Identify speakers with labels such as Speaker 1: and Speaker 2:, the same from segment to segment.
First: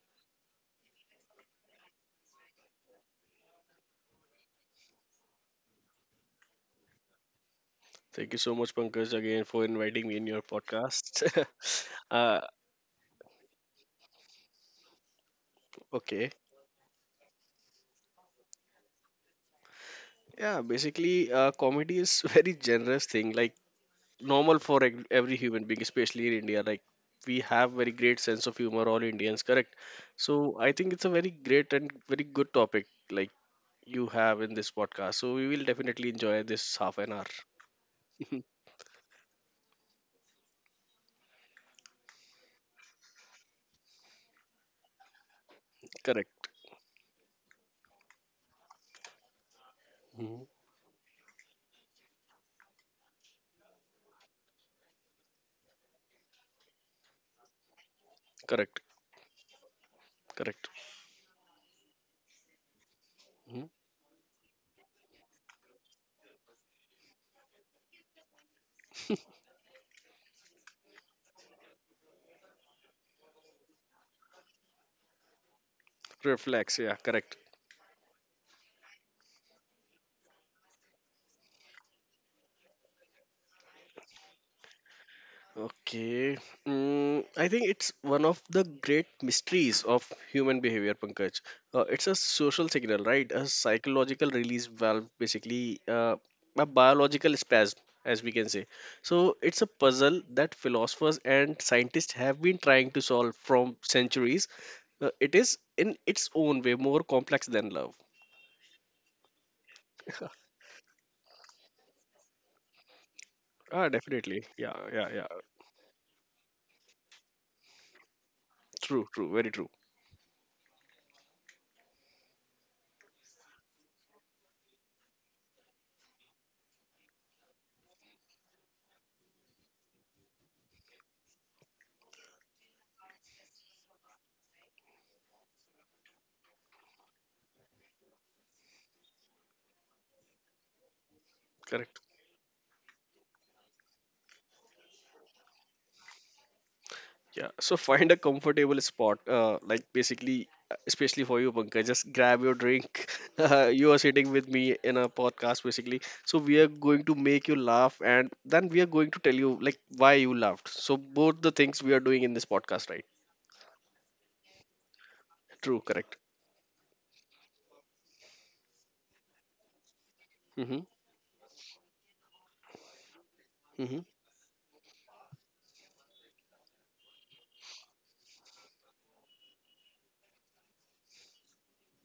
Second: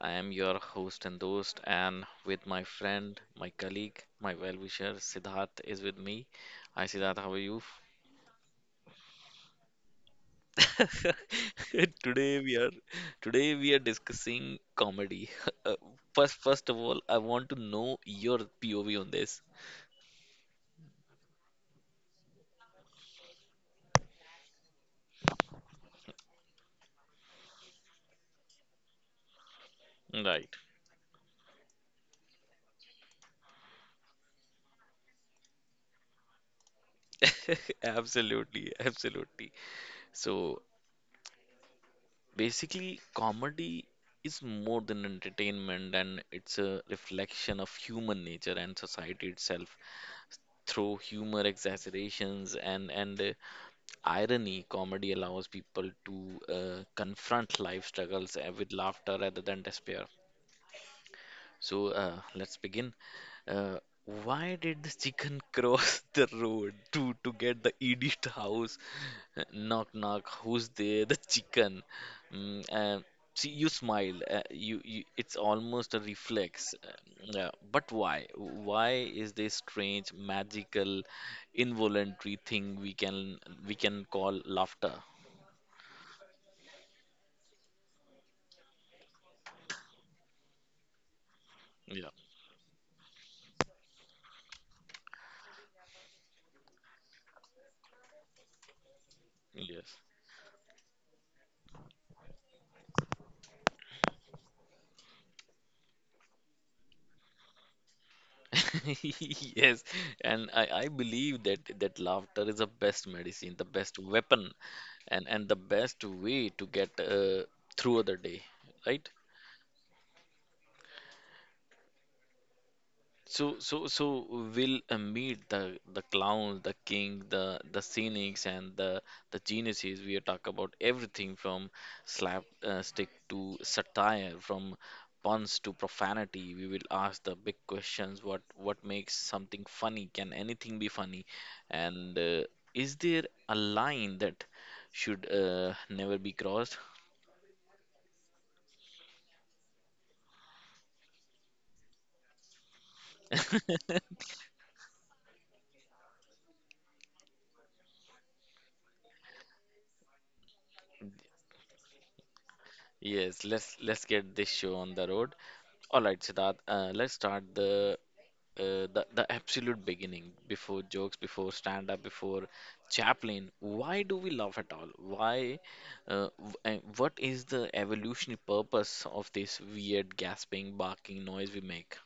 Speaker 1: I am your host and host, and with my friend, my colleague, my well wisher, Siddharth is with me. Hi, Siddharth, how are you?
Speaker 2: Thank you so much, Pankaj, again for inviting me in your podcast.
Speaker 1: Today
Speaker 2: uh,
Speaker 1: we are discussing comedy. Uh,
Speaker 2: okay,
Speaker 1: first of all, I want to know your POV on this.
Speaker 2: yeah, basically, comedy is very generous thing, like normal for every human being, especially in India. Like we have very great sense of humor, all Indians, correct?
Speaker 1: Right.
Speaker 2: So I think it's a very great and very good topic, like you have in this podcast. So we will definitely enjoy this half an hour.
Speaker 1: Absolutely, absolutely. So, basically, comedy is more than entertainment, and
Speaker 2: Correct.
Speaker 1: it's a reflection of human nature and society itself.
Speaker 2: Mhm.
Speaker 1: Through humor, exaggerations, and irony, comedy allows people to confront life struggles with
Speaker 2: Correct.
Speaker 1: laughter rather than despair.
Speaker 2: Correct.
Speaker 1: So let's begin.
Speaker 2: Mhm.
Speaker 1: Uh, why did the chicken cross the road to get the Edith house? Knock knock. Who's there? The chicken. Mm, uh, See, you smile. You it's almost a reflex.
Speaker 2: Reflex. Yeah.
Speaker 1: Uh,
Speaker 2: Correct.
Speaker 1: yeah, but why? Why is this strange, magical, involuntary thing we can call laughter?
Speaker 2: Okay. I think it's one of the great mysteries of human behavior, Pankaj. It's
Speaker 1: Yeah.
Speaker 2: a social signal, right? A psychological release valve, basically, a biological spasm, as we can say. So it's a
Speaker 1: Yes.
Speaker 2: puzzle that philosophers and scientists have been trying to solve from centuries. It is, in its own way, more complex than love.
Speaker 1: Yes, and I believe that laughter is the best medicine, the
Speaker 2: Ah,
Speaker 1: best
Speaker 2: definitely.
Speaker 1: weapon,
Speaker 2: Yeah, yeah,
Speaker 1: and
Speaker 2: yeah.
Speaker 1: and the best way to get through the day, right?
Speaker 2: True, true, very true.
Speaker 1: So we'll meet the clowns, the king, the cynics, and the geniuses. We talk about everything from slapstick to satire, from puns to profanity. We will ask the big questions: what makes something funny? Can anything be funny?
Speaker 2: Correct.
Speaker 1: And is there a line that should never be crossed?
Speaker 2: Yeah, so find a comfortable spot, like basically, especially for you, Pankaj, just grab your drink. You are sitting with me in a podcast, basically. So we are going to make you laugh, and then we are going to tell you like why you laughed. So both the things we are doing in this podcast, right?
Speaker 1: Yes, let's get this show on the road.
Speaker 2: True,
Speaker 1: All
Speaker 2: correct.
Speaker 1: right, Siddharth, let's start the absolute beginning before
Speaker 2: Mm-hmm.
Speaker 1: jokes, before stand up, before Chaplin.
Speaker 2: Mm-hmm.
Speaker 1: Why do we laugh at all? Why and what is the evolutionary purpose of this weird gasping barking noise we make?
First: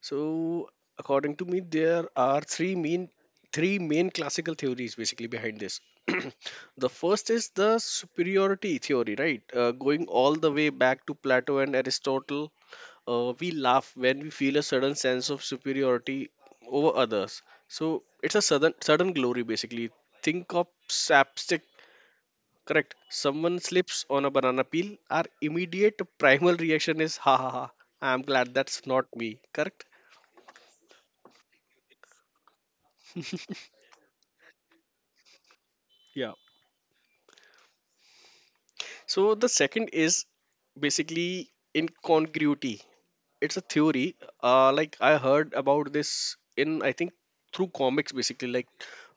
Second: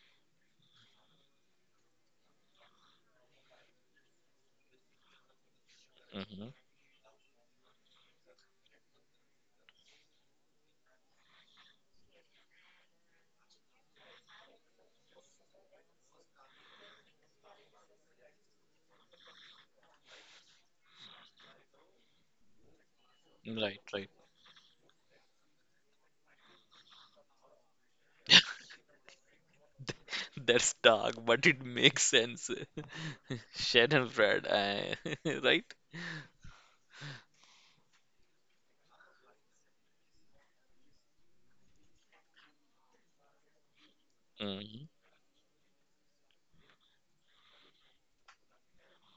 Speaker 2: So, according to me, there are three main classical theories basically behind this.
Speaker 1: Hmm.
Speaker 2: The first is the superiority theory, right? Going all the way back to Plato and Aristotle, we laugh when we feel a sudden sense of superiority over others. So it's a sudden glory basically. Think of slapstick, correct? Someone
Speaker 1: Right,
Speaker 2: slips
Speaker 1: right.
Speaker 2: on a banana peel. Our immediate primal reaction is ha ha ha. I'm glad that's not me, correct?
Speaker 1: That's dark, but it makes sense. Shed and Fred, right.
Speaker 2: Yeah. So the second is basically incongruity. It's a theory.
Speaker 1: Hmm.
Speaker 2: Like I heard about this in, I think, through comics basically. Like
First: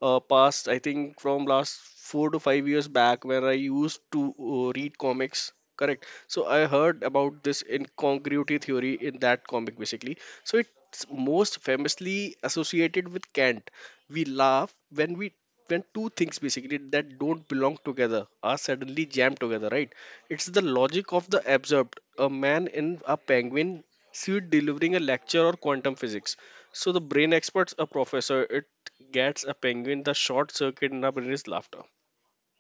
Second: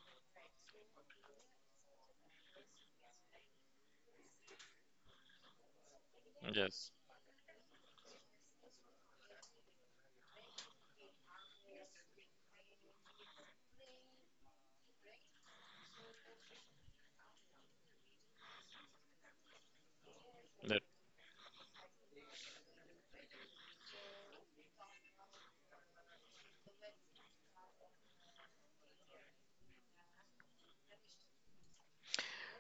Speaker 2: past I think from last 4 to 5 years back where I used to read comics. Correct. So I
Speaker 1: Yes.
Speaker 2: heard about this incongruity theory in that comic basically. So it's most famously associated with Kant. We laugh when two things basically that don't belong together are suddenly jammed together, right? It's the
Speaker 1: Yes.
Speaker 2: logic of the absurd. A man in a penguin suit delivering a lecture or quantum physics. So the brain experts a professor, it gets a penguin, the short circuit in our brain is laughter.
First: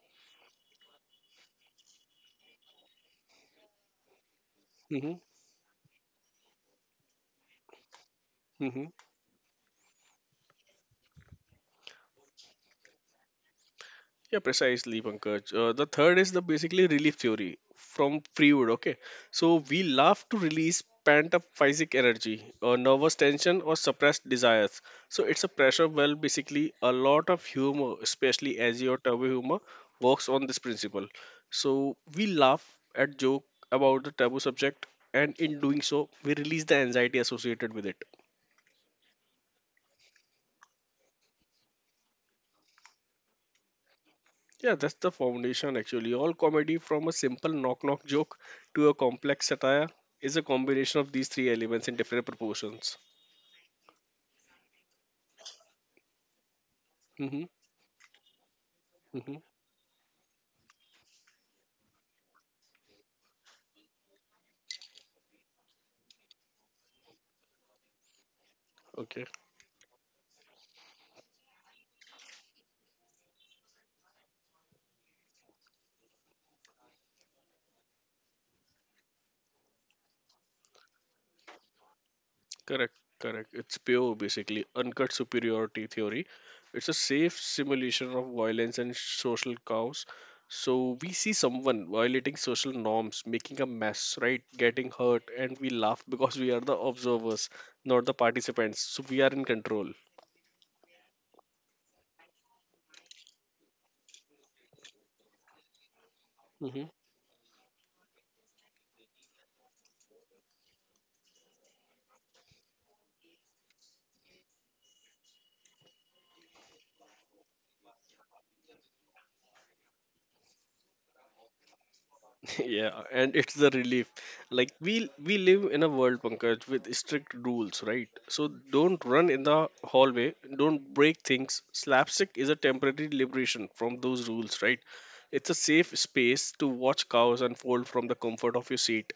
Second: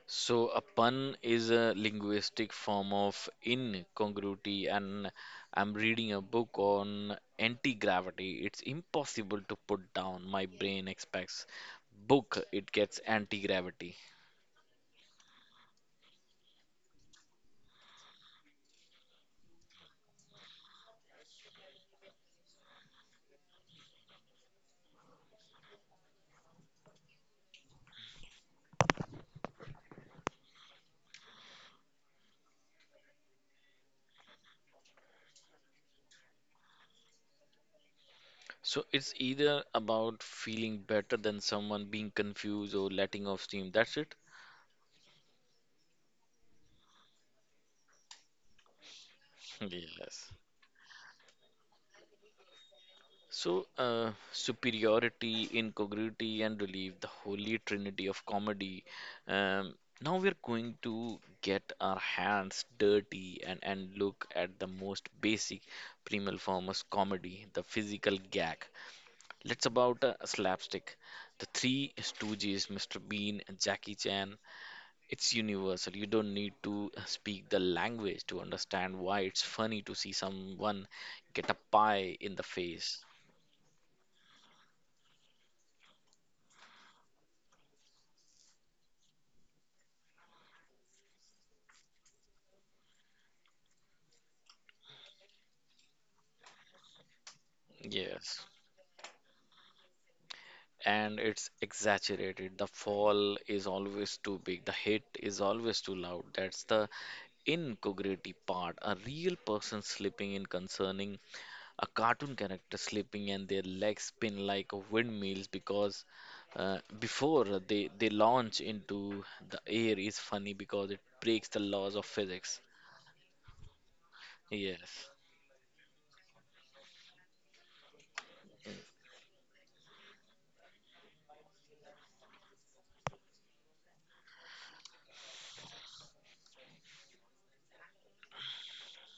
Speaker 1: So, a pun is a linguistic form of incongruity, and
Speaker 2: Hmm.
Speaker 1: I'm reading a book on anti gravity. It's
Speaker 2: Hmm.
Speaker 1: impossible to put down. My brain expects book, it gets anti gravity.
Speaker 2: Yeah, precisely, Pankaj. The third is the basically relief theory from Freewood. Okay, so we laugh to release pent up physic energy, or nervous tension, or suppressed desires. So it's a pressure well. Basically, a lot of humor, especially Azio Turbo humor, works on this principle. So we laugh at joke about the taboo subject, and in doing so, we release the anxiety associated with it.
Speaker 1: So, it's either about feeling better than someone, being confused, or letting off steam. That's it.
Speaker 2: Yeah, that's the foundation actually. All comedy, from a simple knock knock joke to a complex satire,
Speaker 1: Yes.
Speaker 2: is a combination of these three elements in different proportions.
Speaker 1: So, superiority, incongruity, and relief, the
Speaker 2: Hmm.
Speaker 1: holy trinity of comedy.
Speaker 2: Hmm.
Speaker 1: Um, Now we're going to get our hands dirty and, look at the most basic primal form of comedy, the physical gag.
Speaker 2: Okay,
Speaker 1: Let's about slapstick. The three stooges, Mr. Bean, and Jackie Chan, it's universal. You don't need to speak the language to understand why it's funny to see someone get a pie in the
Speaker 2: correct,
Speaker 1: face.
Speaker 2: correct. It's pure, basically, uncut superiority theory. It's a safe simulation of violence and social chaos. So we see someone violating social norms, making a mess, right? Getting hurt, and we laugh because we are the observers, not the
Speaker 1: Yes.
Speaker 2: participants. So we are in control.
Speaker 1: And it's exaggerated. The fall is always too big, the hit is always too loud. That's the
Speaker 2: Mm-hmm.
Speaker 1: incongruity part. A real person slipping in concerning a cartoon character slipping and their legs spin like windmills because before they launch into the air is funny because it breaks the laws of physics.
Speaker 2: Yeah, and it's the relief. Like we
Speaker 1: Yes.
Speaker 2: we live in a world, Pankaj, with strict rules, right? So don't run in the hallway, don't break things. Slapstick is a temporary liberation from those rules, right? It's a safe space to watch cows unfold from the comfort of your seat.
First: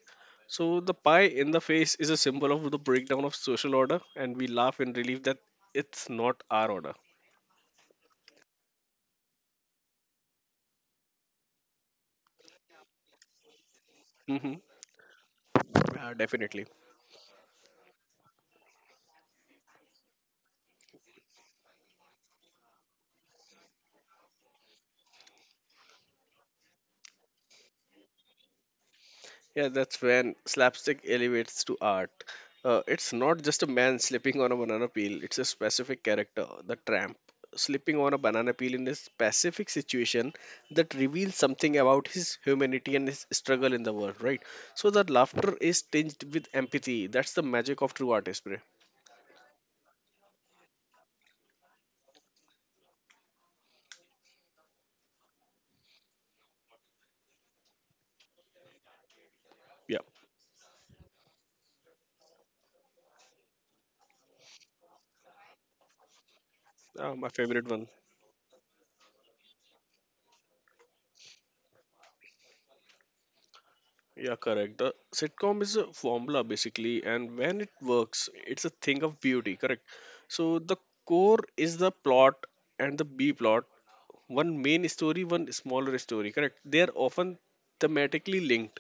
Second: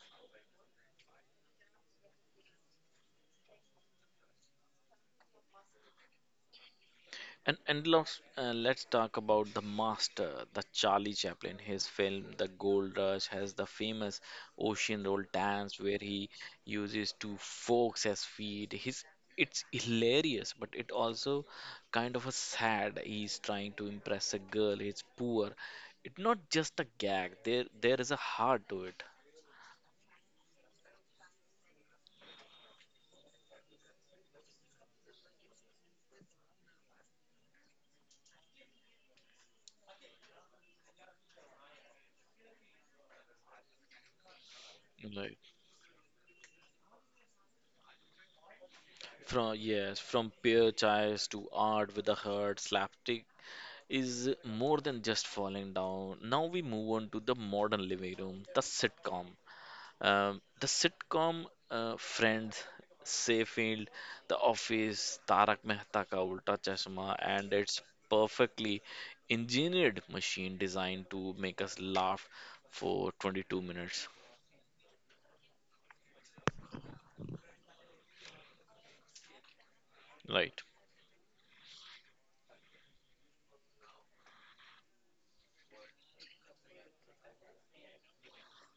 Speaker 2: So the pie in the face is a symbol of the breakdown of social order, and we laugh in relief that it's not our order.
Speaker 1: And let's talk about the master, the Charlie Chaplin. His film The Gold Rush has the famous
Speaker 2: Hmm.
Speaker 1: ocean roll dance where he
Speaker 2: Definitely.
Speaker 1: uses two forks as feet. His it's hilarious, but it also kind of a sad. He's trying to impress a girl. He's poor. It's not just a gag. There is a heart to it.
Speaker 2: Yeah, that's when slapstick elevates to art. It's not just a man slipping on a banana peel, it's a specific character, the tramp, slipping on a banana peel in a specific situation that reveals something about his humanity and his struggle in the world, right? So that
Speaker 1: Right.
Speaker 2: laughter is tinged with empathy. That's the magic of true art spray.
Speaker 1: From yes, from pure childs to art with a heart, slapstick is more than just falling down. Now we move on to the modern living room, the sitcom.
Speaker 2: Yeah,
Speaker 1: The sitcom Friends, Seyfield, The Office, Tarak Mehta Ka Ulta Chashma,
Speaker 2: my
Speaker 1: and
Speaker 2: favorite
Speaker 1: its
Speaker 2: one.
Speaker 1: perfectly engineered machine designed to make us laugh for 22 minutes.
Speaker 2: Yeah, correct. The sitcom is a formula basically, and when it works, it's a thing of beauty, correct? So
Speaker 1: Right.
Speaker 2: the core is the plot and the B plot, one main story, one smaller story, correct? They are often thematically linked,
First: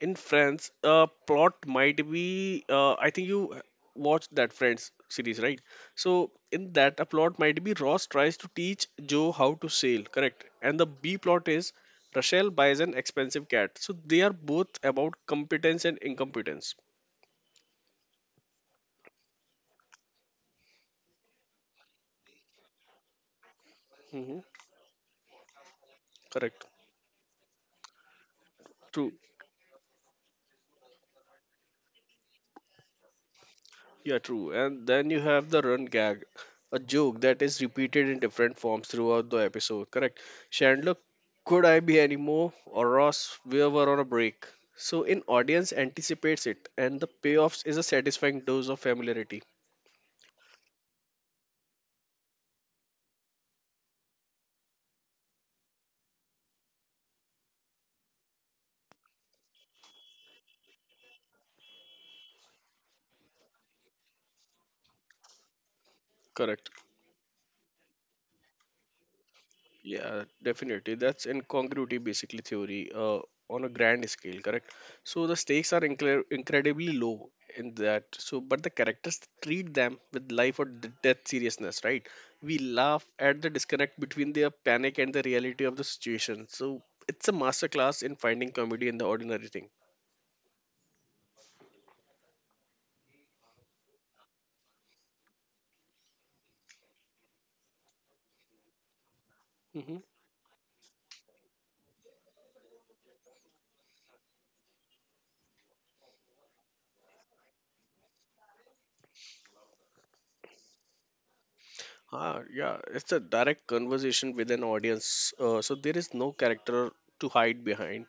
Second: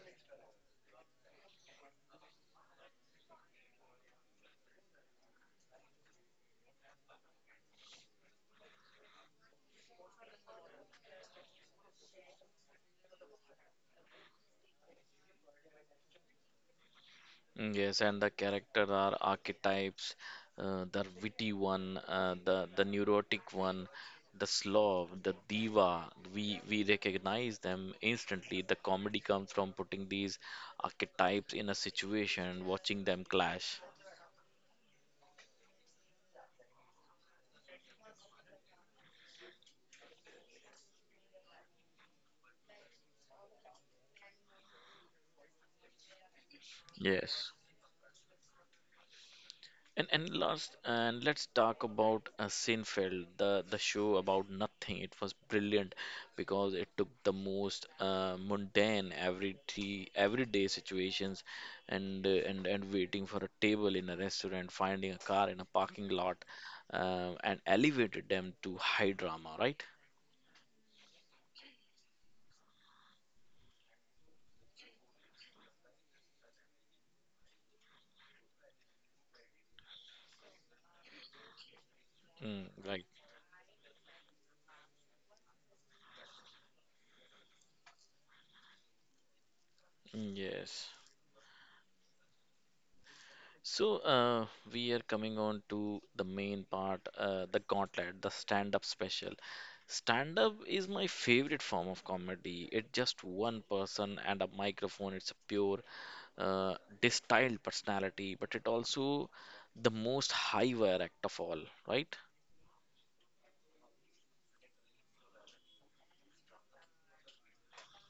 Speaker 2: in Friends, a plot might be. I think you watched that Friends series, right? So in that, a plot might be Ross tries to teach Joe how to sail, correct? And the B plot is Rachel buys an expensive cat. So they are both about competence and incompetence.
Speaker 1: Mm, yes, and the character are archetypes, the witty one, the neurotic one,
Speaker 2: Hmm.
Speaker 1: the slob, the diva. We
Speaker 2: Correct.
Speaker 1: we recognize them instantly. The
Speaker 2: True.
Speaker 1: comedy comes from putting these archetypes in a situation and watching them clash.
Speaker 2: Yeah, true. And then you have the run gag, a joke that is repeated in different forms throughout the episode. Correct. Chandler, could I be any more? Or Ross, we were on a break. So in audience anticipates it, and the
Speaker 1: Yes.
Speaker 2: payoffs is a satisfying dose of familiarity.
Speaker 1: And last and let's talk about Seinfeld, the show about nothing. It was brilliant because it took the most mundane everyday situations, and waiting for a table in a restaurant, finding a car in a parking lot,
Speaker 2: Correct.
Speaker 1: and elevated them to high drama, right?
Speaker 2: Yeah, definitely. That's incongruity basically theory on a grand scale, correct? So the stakes are incredibly low in that. So, but the characters treat them with life or death seriousness, right? We
Speaker 1: Mm,
Speaker 2: laugh
Speaker 1: right.
Speaker 2: at the disconnect between their panic and the reality of the situation. So it's a masterclass in finding comedy in the ordinary thing.
Speaker 1: Mm, yes. So, we are coming on to the main part, the gauntlet, the stand-up special.
Speaker 2: Hmm.
Speaker 1: Stand-up is my favorite form of comedy. It's just one person and a microphone. It's a pure, uh, distilled personality, but it also the most high-wire act of all, right?
Speaker 2: Ah, yeah, it's a direct conversation with an audience, so there is no character to hide behind.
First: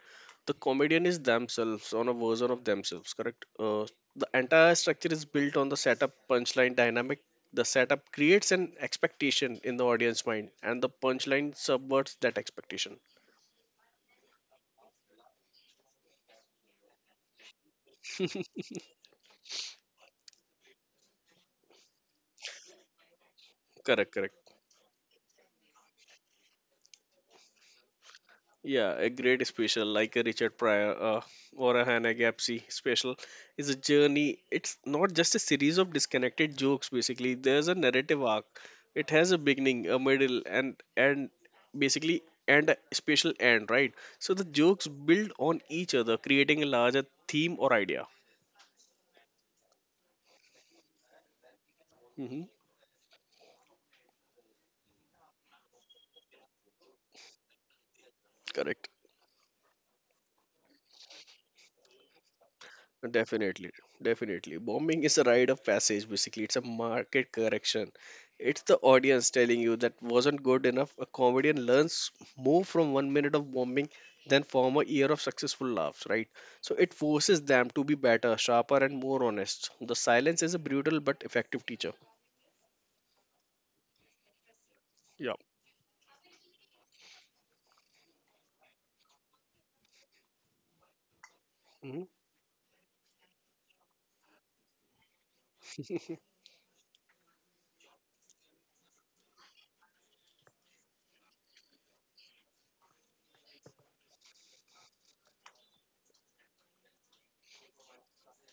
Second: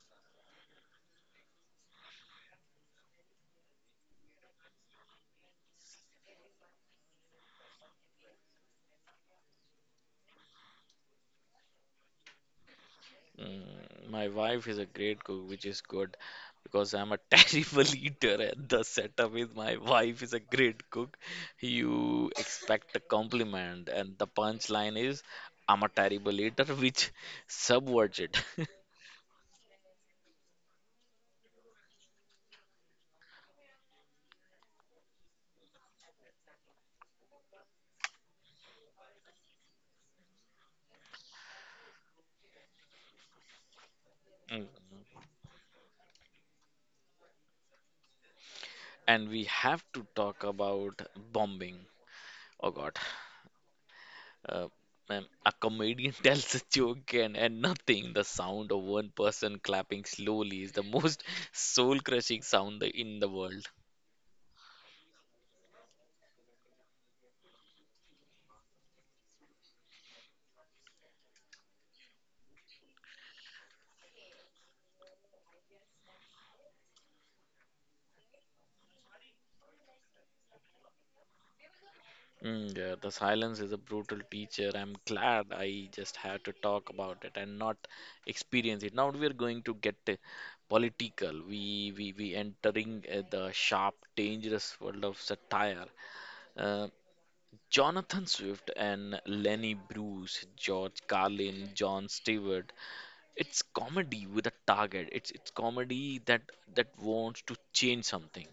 Speaker 2: The comedian is themselves on a version of themselves, correct? The entire structure is built on the setup punchline dynamic. The setup creates an expectation in the audience mind, and the punchline subverts that expectation.
Speaker 1: Mm, my wife is a great cook, which is good because I'm a terrible eater. And the setup is my wife is a great cook. You expect a compliment,
Speaker 2: Correct,
Speaker 1: and the
Speaker 2: correct.
Speaker 1: punchline is I'm a terrible eater, which subverts it.
Speaker 2: Yeah, a great special like a Richard Pryor or a Hannah Gapsey special is a journey. It's not just a series of disconnected jokes, basically. There's a narrative arc. It has a beginning, a middle, and a special end, right? So the jokes
Speaker 1: Mm.
Speaker 2: build on each other, creating a larger theme or idea.
Speaker 1: And we have to talk about bombing.
Speaker 2: Hmm.
Speaker 1: Oh God. Uh, Ma'am, a comedian tells a joke and, nothing. The sound of
Speaker 2: Correct.
Speaker 1: one person clapping slowly is the most soul-crushing sound in the world.
Speaker 2: Definitely, definitely. Bombing is a rite of passage, basically. It's a market correction. It's the audience telling you that wasn't good enough. A comedian learns more from 1 minute of bombing than from a year of successful laughs, right? So it forces them to be better, sharper, and more honest. The silence is a brutal but effective teacher.
Speaker 1: Mm, yeah, the silence is a brutal teacher. I'm
Speaker 2: Yeah.
Speaker 1: glad I just had to talk about it and not experience it. Now we are going to get political. We entering the sharp, dangerous world of satire. Uh, Jonathan Swift and Lenny Bruce, George Carlin, John Stewart. It's comedy with a target. It's comedy that that wants to change something,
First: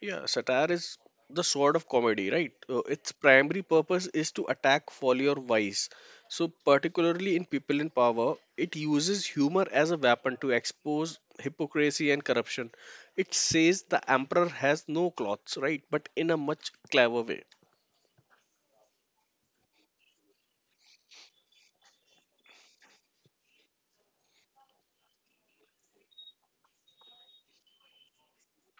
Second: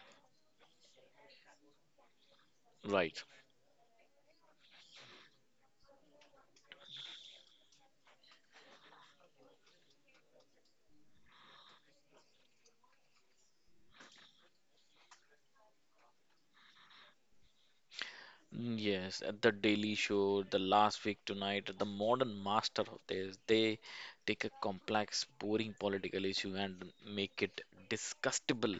Speaker 2: Yeah, satire is the sword of comedy, right? Its
Speaker 1: right?
Speaker 2: primary purpose is to attack folly or vice. So, particularly in People in Power, it uses humor as a weapon to expose hypocrisy and corruption. It says the emperor has no clothes, right? But in a much clever way.
Speaker 1: Mm, yes, at the Daily Show, the last week tonight, the modern master of this, they take a complex, boring political issue and make it disgustable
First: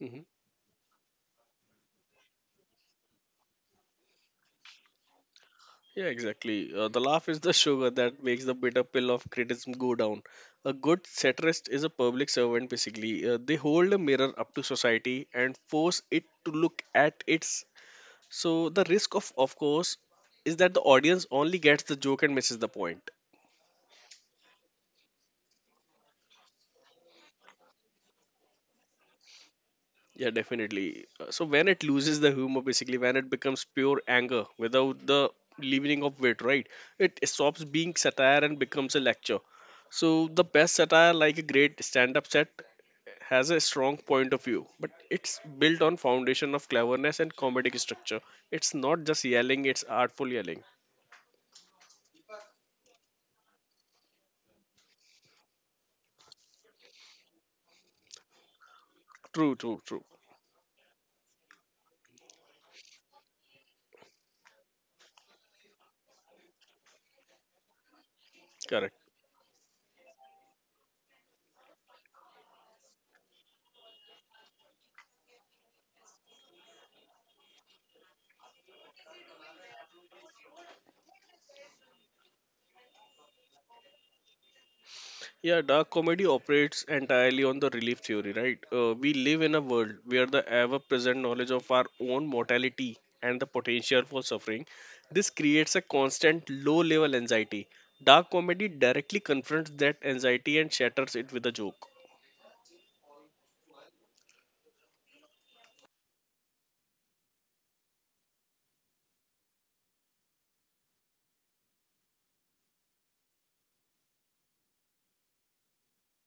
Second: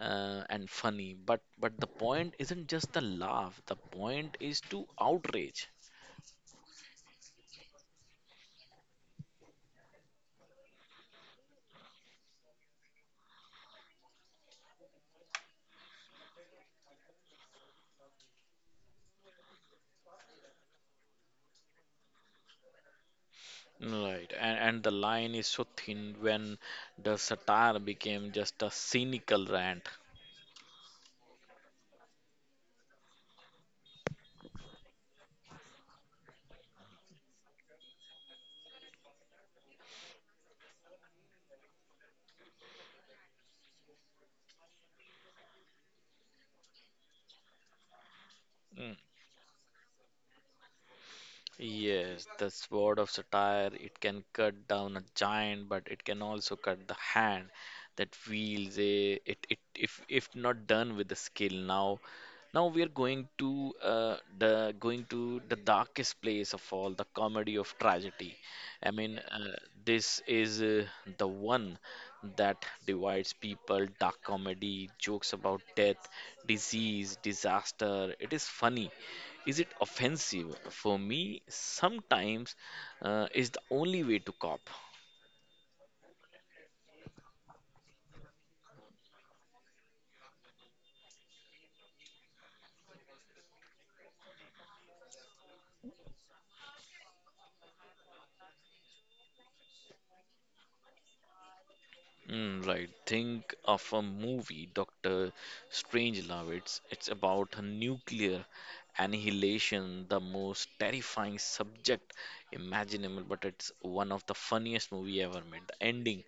Speaker 2: Mm-hmm.
Speaker 1: and funny. But the point isn't just the laugh. The point is to outrage.
Speaker 2: Yeah, exactly. The laugh is the sugar that makes the bitter pill of criticism go down. A good satirist is a public servant, basically. They hold a mirror up to society and force it to look at its. So, the risk of course, is that the audience only gets the joke and misses the point.
Speaker 1: Right, and, the line is so thin when the satire became just a cynical rant.
Speaker 2: Yeah, definitely. So when it loses the humor, basically when it becomes pure anger without the leavening of wit, right? It stops being satire and becomes a lecture. So the best satire, like a great stand-up set, has a strong point of view, but it's built on foundation of cleverness and comedic structure. It's not just yelling; it's artful yelling.
Speaker 1: Yes, the sword of satire, it can cut down a giant, but it can also cut the hand that wields a, it,
Speaker 2: True,
Speaker 1: it
Speaker 2: true, true.
Speaker 1: if not done with the skill. Now, now we are going to the darkest place of all, the comedy of tragedy. I
Speaker 2: Correct.
Speaker 1: mean, this is the one that divides people. Dark comedy, jokes about death, disease, disaster. It is funny is it offensive for me sometimes is the only way to cop.
Speaker 2: Yeah, dark comedy operates entirely on the relief theory, right? We live in a world where the ever present knowledge of our own mortality and the potential for suffering this creates a constant low level anxiety. Dark comedy directly confronts that anxiety and shatters it with a joke.
Speaker 1: Mm, right. Think of a movie, Doctor Strangelove. It's about a nuclear annihilation, the most terrifying subject imaginable, but it's one of the funniest movie ever made. The ending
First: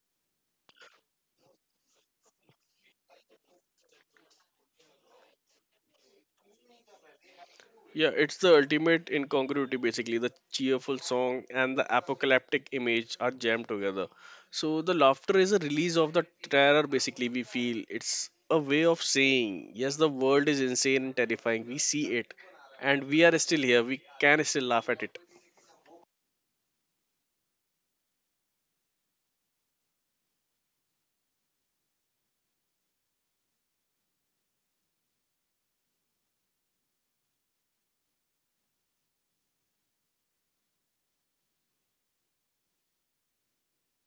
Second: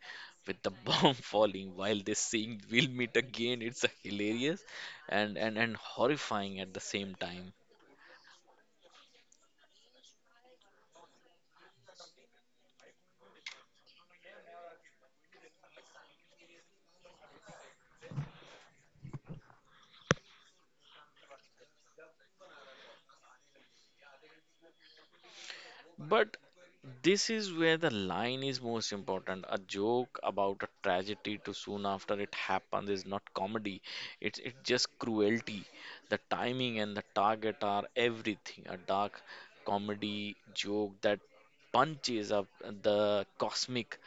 Speaker 1: with the bomb falling while they sing "We'll meet again." It's hilarious and and horrifying at the same time.
Speaker 2: Yeah, it's the ultimate incongruity basically. The cheerful song and the apocalyptic image are jammed together. So the laughter is a release of the terror basically we feel. It's a way of saying, yes, the world is insane and terrifying. We see it and we are still here. We can still laugh at it.
Speaker 1: But this is where the line is most important. A joke about a tragedy too soon after it happens is not comedy. It's just cruelty. The timing and the target are everything. A dark comedy joke that punches up the cosmic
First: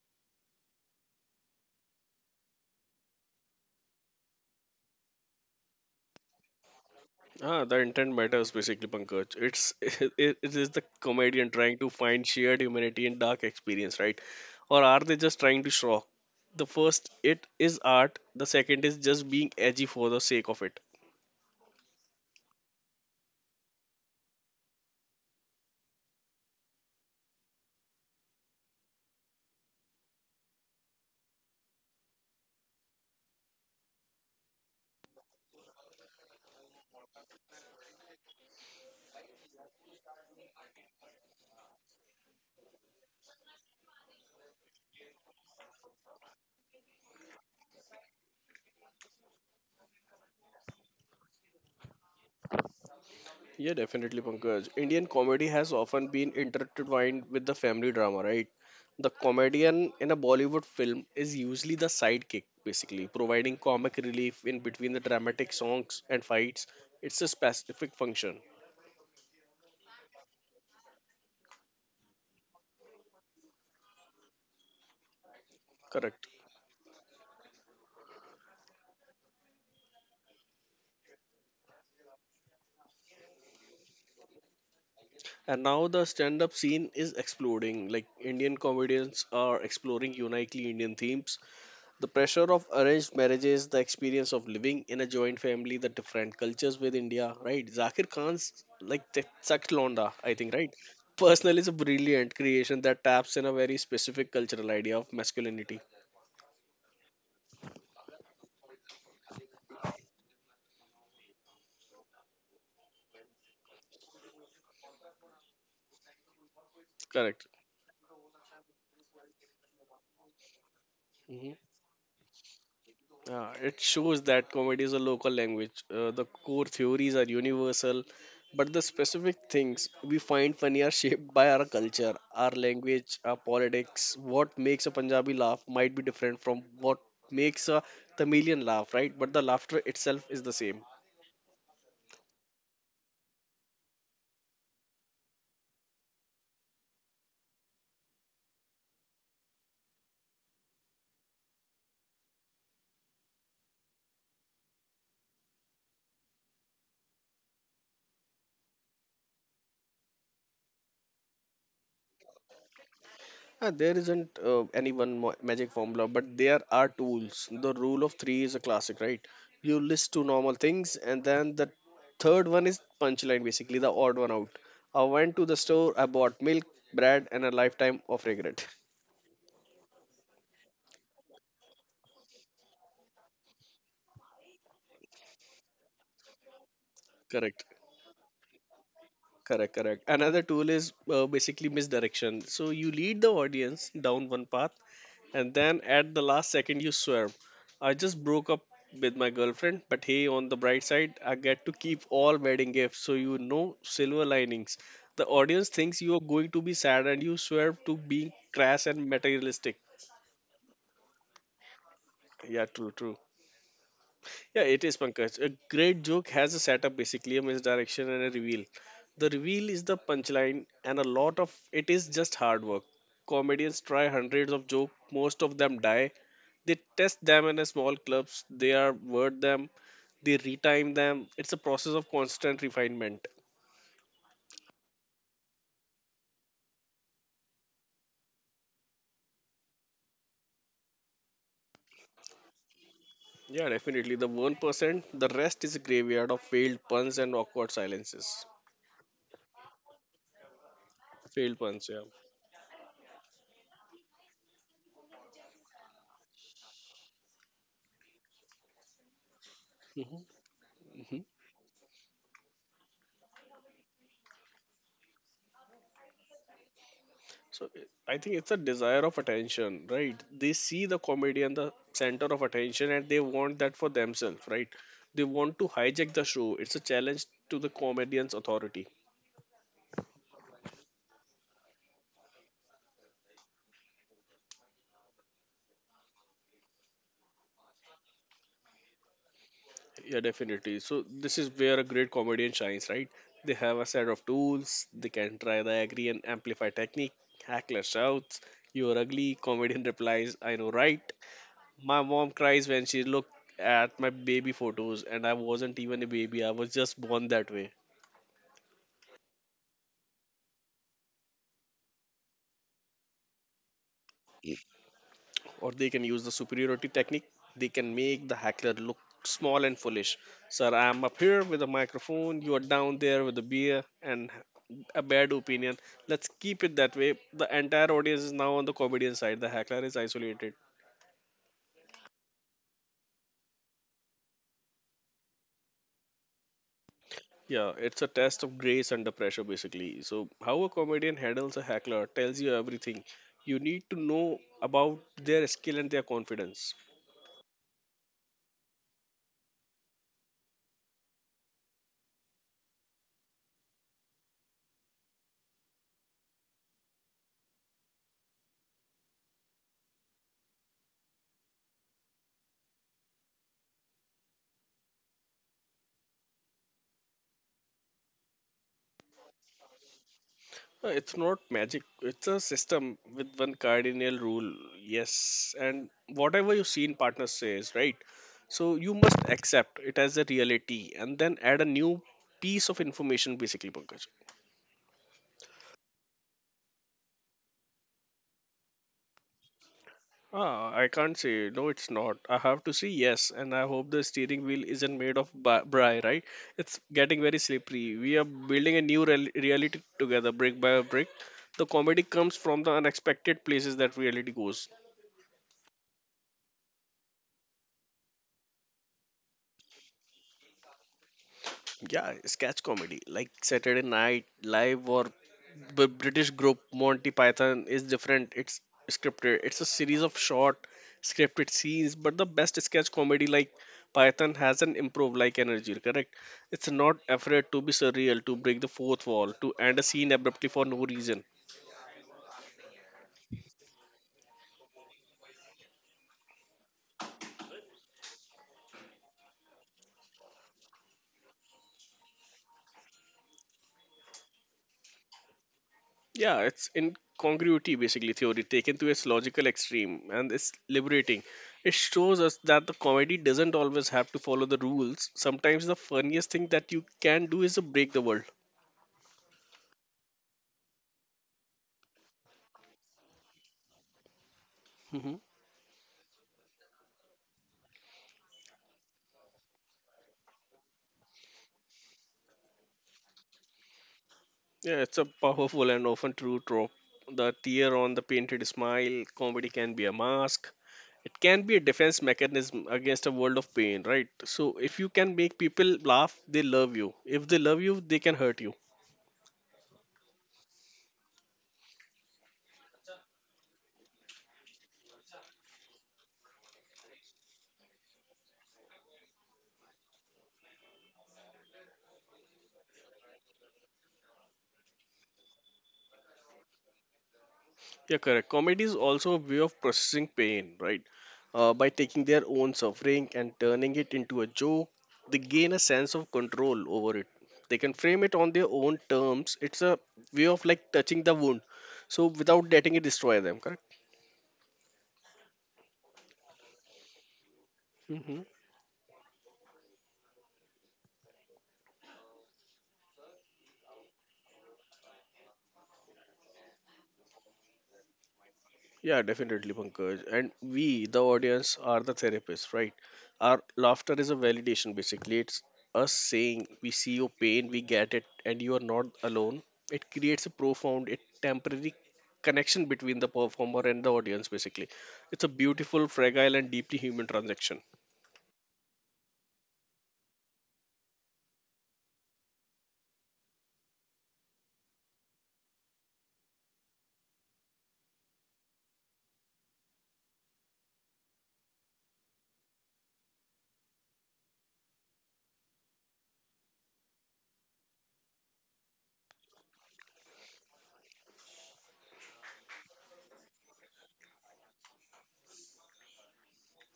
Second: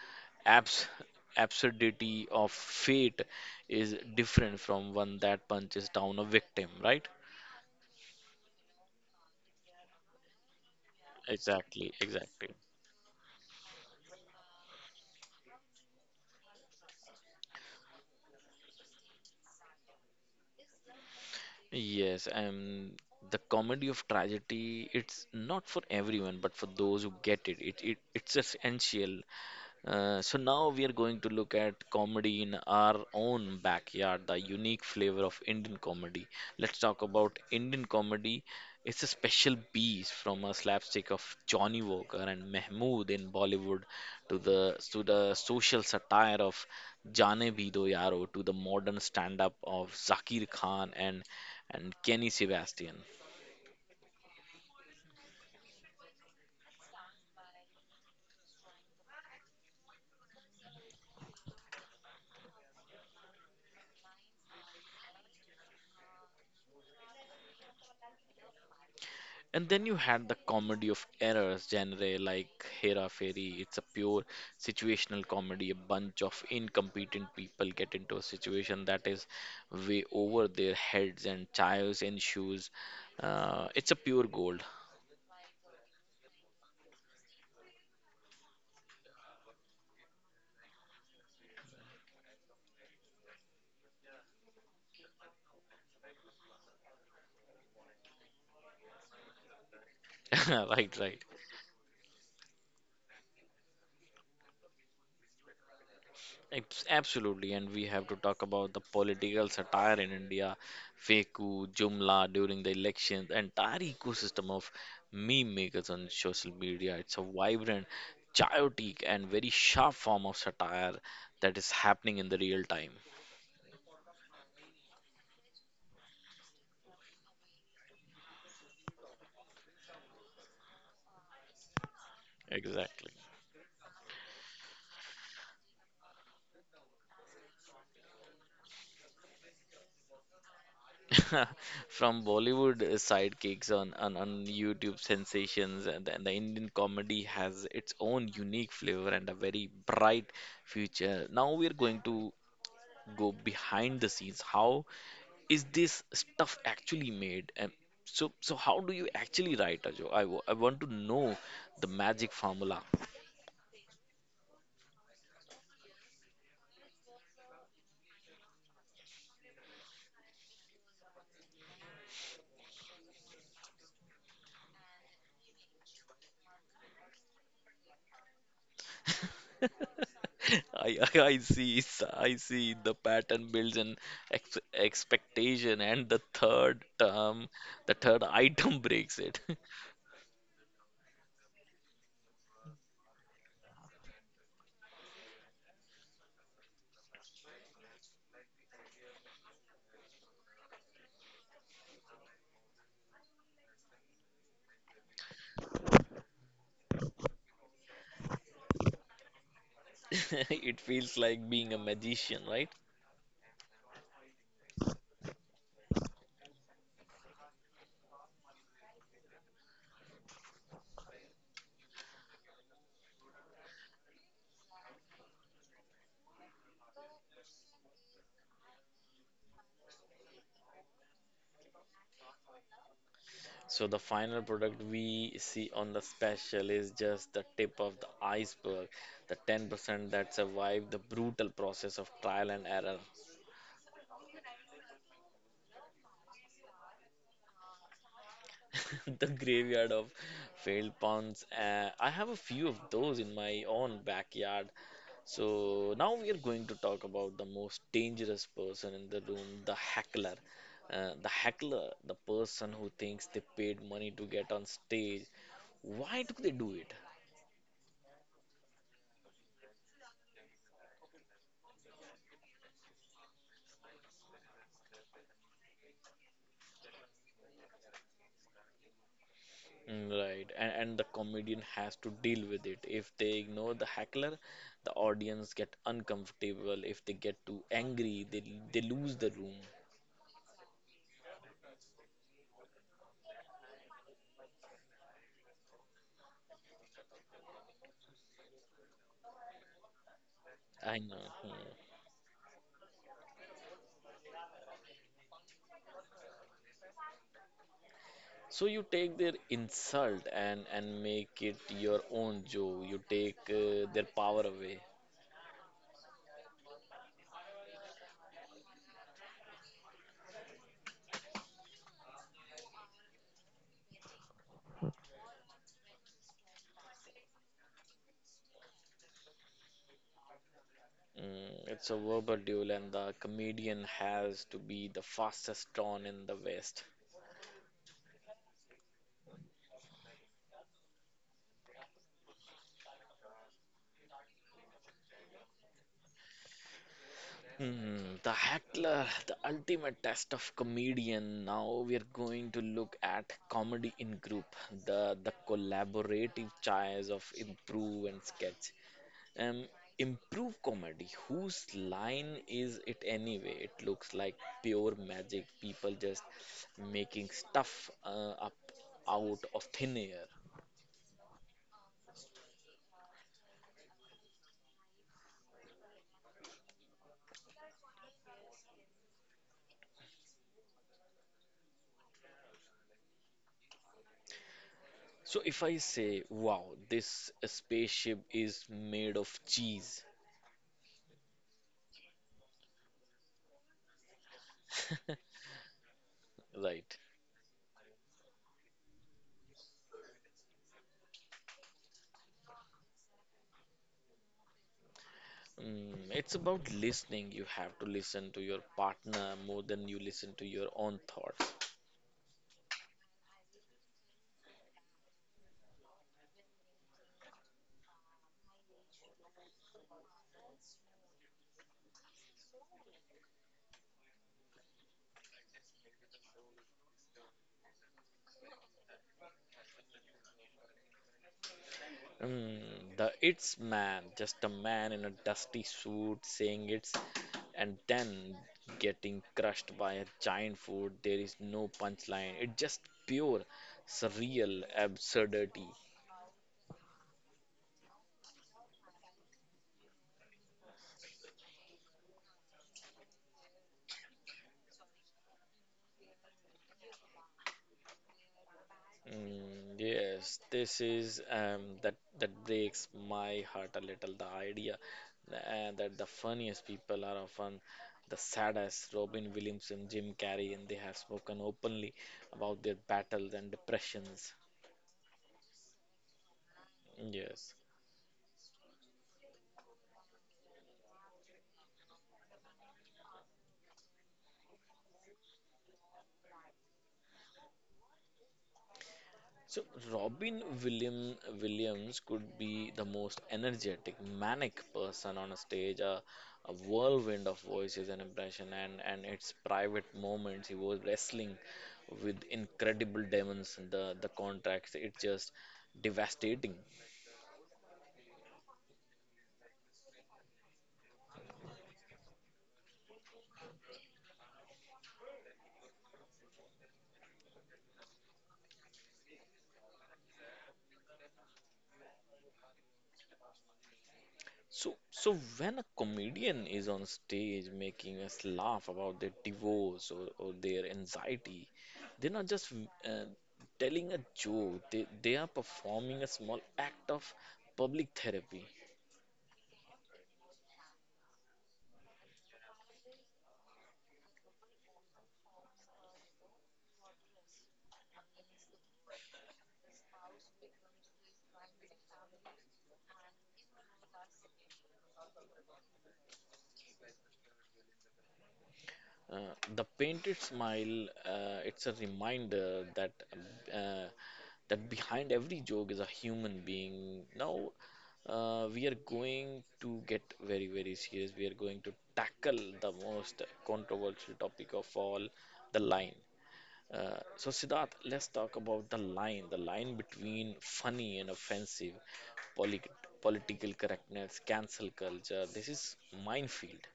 Speaker 1: abs absurdity of fate is different from one that punches down a victim, right?
Speaker 2: Ah, the intent matters basically, Pankaj. It's it is the comedian trying to
Speaker 1: Exactly,
Speaker 2: find
Speaker 1: exactly.
Speaker 2: shared humanity in dark experience, right? Or are they just trying to shock? The first it is art. The second is just being edgy for the sake of it.
Speaker 1: Yes, and the comedy of tragedy, it's not for everyone, but for those who get it, it's essential. So now we are going to look at comedy in our own backyard, the unique flavor of Indian comedy. Let's talk about Indian comedy. It's a special beast from a slapstick of Johnny Walker and Mehmood in Bollywood to the social satire of Jaane Bhi Do Yaro to the modern stand-up of Zakir Khan and Kenny Sebastian.
Speaker 2: Yeah, definitely, Pankaj. Indian comedy has often been intertwined with the family drama, right? The comedian in a Bollywood film is usually the sidekick, basically, providing comic relief in between the dramatic songs and fights. It's a specific function.
Speaker 1: And then you had the comedy of errors genre like Hera Fairy. It's a pure situational comedy. A bunch
Speaker 2: Correct.
Speaker 1: of incompetent people get into a situation that is way over their heads and chaos ensues. It's a pure gold.
Speaker 2: And now the stand up scene is exploding. Like Indian comedians are exploring uniquely Indian themes. The pressure of arranged marriages, the experience of living in a joint family, the different cultures with India, right? Zakir Khan's like Chak Londa, I think, right?
Speaker 1: Right, right.
Speaker 2: Personal is a brilliant creation that taps in a very specific cultural idea of masculinity.
Speaker 1: Absolutely, and we have to talk about the political satire in India, Feku, Jumla during the elections, entire ecosystem of meme makers on social media. It's a
Speaker 2: Correct.
Speaker 1: vibrant, chaotic, and very sharp form of satire
Speaker 2: Hmm.
Speaker 1: that is happening in the real time.
Speaker 2: It shows that comedy is a local language. The core theories are universal, but the specific things we find funny are shaped by our culture, our
Speaker 1: Exactly.
Speaker 2: language, our politics. What makes a Punjabi laugh might be different from what makes a Tamilian laugh, right? But the laughter itself is the same.
Speaker 1: From Bollywood sidekicks on, on YouTube sensations, and the Indian comedy has its own unique flavor and a very bright future. Now we're going to go behind the scenes. How is this stuff actually made? And so how do you actually write a joke? I want to know the magic formula.
Speaker 2: There isn't any one magic formula, but there are tools. The rule of three is a classic, right? You list two normal things, and then the third one is punchline, basically the odd one out. I went to the store, I bought milk, bread, and a lifetime of regret.
Speaker 1: I see I see the pattern builds an ex expectation and the third term
Speaker 2: Correct,
Speaker 1: the third item breaks it.
Speaker 2: correct. Another tool is basically misdirection. So you lead the audience down one path, and then at the last second, you swear, I just broke up with my girlfriend, but hey, on the bright side, I get to keep all wedding gifts. So, you know, silver linings. The audience thinks you are going to be sad and you swear to being crass and materialistic.
Speaker 1: It feels like being a magician,
Speaker 2: Yeah,
Speaker 1: right?
Speaker 2: true, true. Yeah, it is Pankaj. A great joke has a setup, basically a misdirection and a reveal. The reveal is the punchline, and a lot of it is just hard work. Comedians try hundreds of jokes, most of them die. They test them in a small clubs, they are word them, they retime them. It's a process of constant refinement.
Speaker 1: So the final product we see on the special is just the tip of the iceberg, the 10% that survived the brutal process of trial and error,
Speaker 2: Yeah, definitely. The 1%, the rest is a graveyard of failed puns and awkward silences.
Speaker 1: the graveyard of failed puns.
Speaker 2: Failed puns, yeah.
Speaker 1: I have a few of those in my own backyard. So now we are going to talk about the most dangerous person in the room, the heckler.
Speaker 2: Mhm.
Speaker 1: The heckler, the person who thinks they paid money to get on stage. Why do they do it?
Speaker 2: So it- I think it's a desire of attention, right? They see the comedian the center of attention and they want that for themselves, right? They want to hijack the show. It's a challenge to the comedian's authority.
Speaker 1: Mm, right, and, the comedian has to deal with it. If they ignore the heckler, the audience get uncomfortable. If they get too angry, they lose the room.
Speaker 2: Yeah, definitely. So this is where a great comedian shines, right? They have a set of tools. They can try the agree and amplify technique. Hackler shouts, "You're ugly." Comedian replies, "I know,
Speaker 1: I
Speaker 2: right?"
Speaker 1: know. Hmm.
Speaker 2: My mom cries when she looked at my baby photos, and I wasn't even a baby. I was just born that way.
Speaker 1: So you take their insult and make it your own joke. You take their power away.
Speaker 2: Or they can use the superiority technique. They can make the heckler look small and foolish. Sir, I am up here with a microphone, you are down there with a beer and a bad opinion. Let's keep it that way. The entire audience is now on the comedian side, the heckler is isolated.
Speaker 1: Mm, it's a verbal duel, and the comedian has to be the fastest drawn in the West.
Speaker 2: Yeah, it's a test of grace under pressure, basically. So, how a comedian handles a heckler tells you everything you need to know about their skill and their confidence.
Speaker 1: Hmm, the heckler, the ultimate test of comedian. Now we are going to look at comedy in group, the collaborative chairs of improve and sketch. Um, Improve comedy. Whose line is it anyway? It looks like pure magic. People just making stuff up out of thin air.
Speaker 2: It's not magic. It's a system with one cardinal rule. Yes, and whatever your scene partner says, right? So you must accept it as a reality and then add a new piece of information, basically, Pankaj.
Speaker 1: So if I say, wow, this spaceship is made of cheese,
Speaker 2: Ah, I can't say no. It's not. I have to say yes, and I hope the steering wheel isn't made of bri, right? It's
Speaker 1: right?
Speaker 2: getting very slippery. We are building a new reality together, brick by brick. The comedy comes from the unexpected places that reality goes.
Speaker 1: Mm, it's about listening. You have to listen to your partner more than you listen to your own thoughts.
Speaker 2: Yeah, sketch comedy like Saturday Night Live or the British group Monty Python is different. It's scripted. It's a series of short scripted scenes, but the best sketch comedy like Python has an improv like energy, correct? It's not afraid to be surreal, to break the fourth wall, to end a scene abruptly for no reason.
Speaker 1: Mm, the it's man, just a man in a dusty suit saying it's and then getting crushed by a giant food. There is no punchline. It's just pure, surreal absurdity.
Speaker 2: Yeah, it's incongruity basically theory taken to its logical extreme and it's liberating. It shows us that the comedy doesn't always have to follow the rules. Sometimes the funniest thing that you can do is to break the world.
Speaker 1: Mm, yes, this is that breaks my heart a little. The idea
Speaker 2: Hmm.
Speaker 1: that the funniest people are often the saddest. Robin Williams and Jim Carrey, and they have spoken openly about their battles and depressions.
Speaker 2: Yeah, it's a powerful and often true trope. The
Speaker 1: Yes.
Speaker 2: tear on the painted smile, comedy can be a mask. It can be a defense mechanism against a world of pain, right? So if you can make people laugh, they love you. If they love you, they can hurt you.
Speaker 1: So Robin William Williams could be the most energetic, manic person on a stage, a whirlwind of voices and impression, and its private moments. He was wrestling with incredible demons. The contracts, it's just devastating.
Speaker 2: Yeah, correct. Comedy is also a way of processing pain, right? By taking their own suffering and turning it into a joke, they gain a sense of control over it. They can frame it on their own terms. It's a way of like touching the wound, so without letting it destroy them, correct?
Speaker 1: So, so when a comedian is on stage making us
Speaker 2: Hmm.
Speaker 1: laugh about their divorce or their anxiety, they're not just uh, telling a joke. They are performing a small act of public therapy.
Speaker 2: Yeah, definitely, Pankaj. And we, the audience, are the therapists, right? Our laughter is a validation, basically. It's us saying, we see your pain, we get it, and you are not alone. It creates a profound, it temporary connection between the performer and the audience, basically. It's a beautiful, fragile, and deeply human transaction.
Speaker 1: The painted smile, it's a reminder that uh, that behind every joke is a human being. Now, we are going to get very, very serious. We are going to tackle the most controversial topic of all, the line. So, Siddharth, let's talk about the line between funny and offensive, polit- political correctness, cancel culture. This is minefield.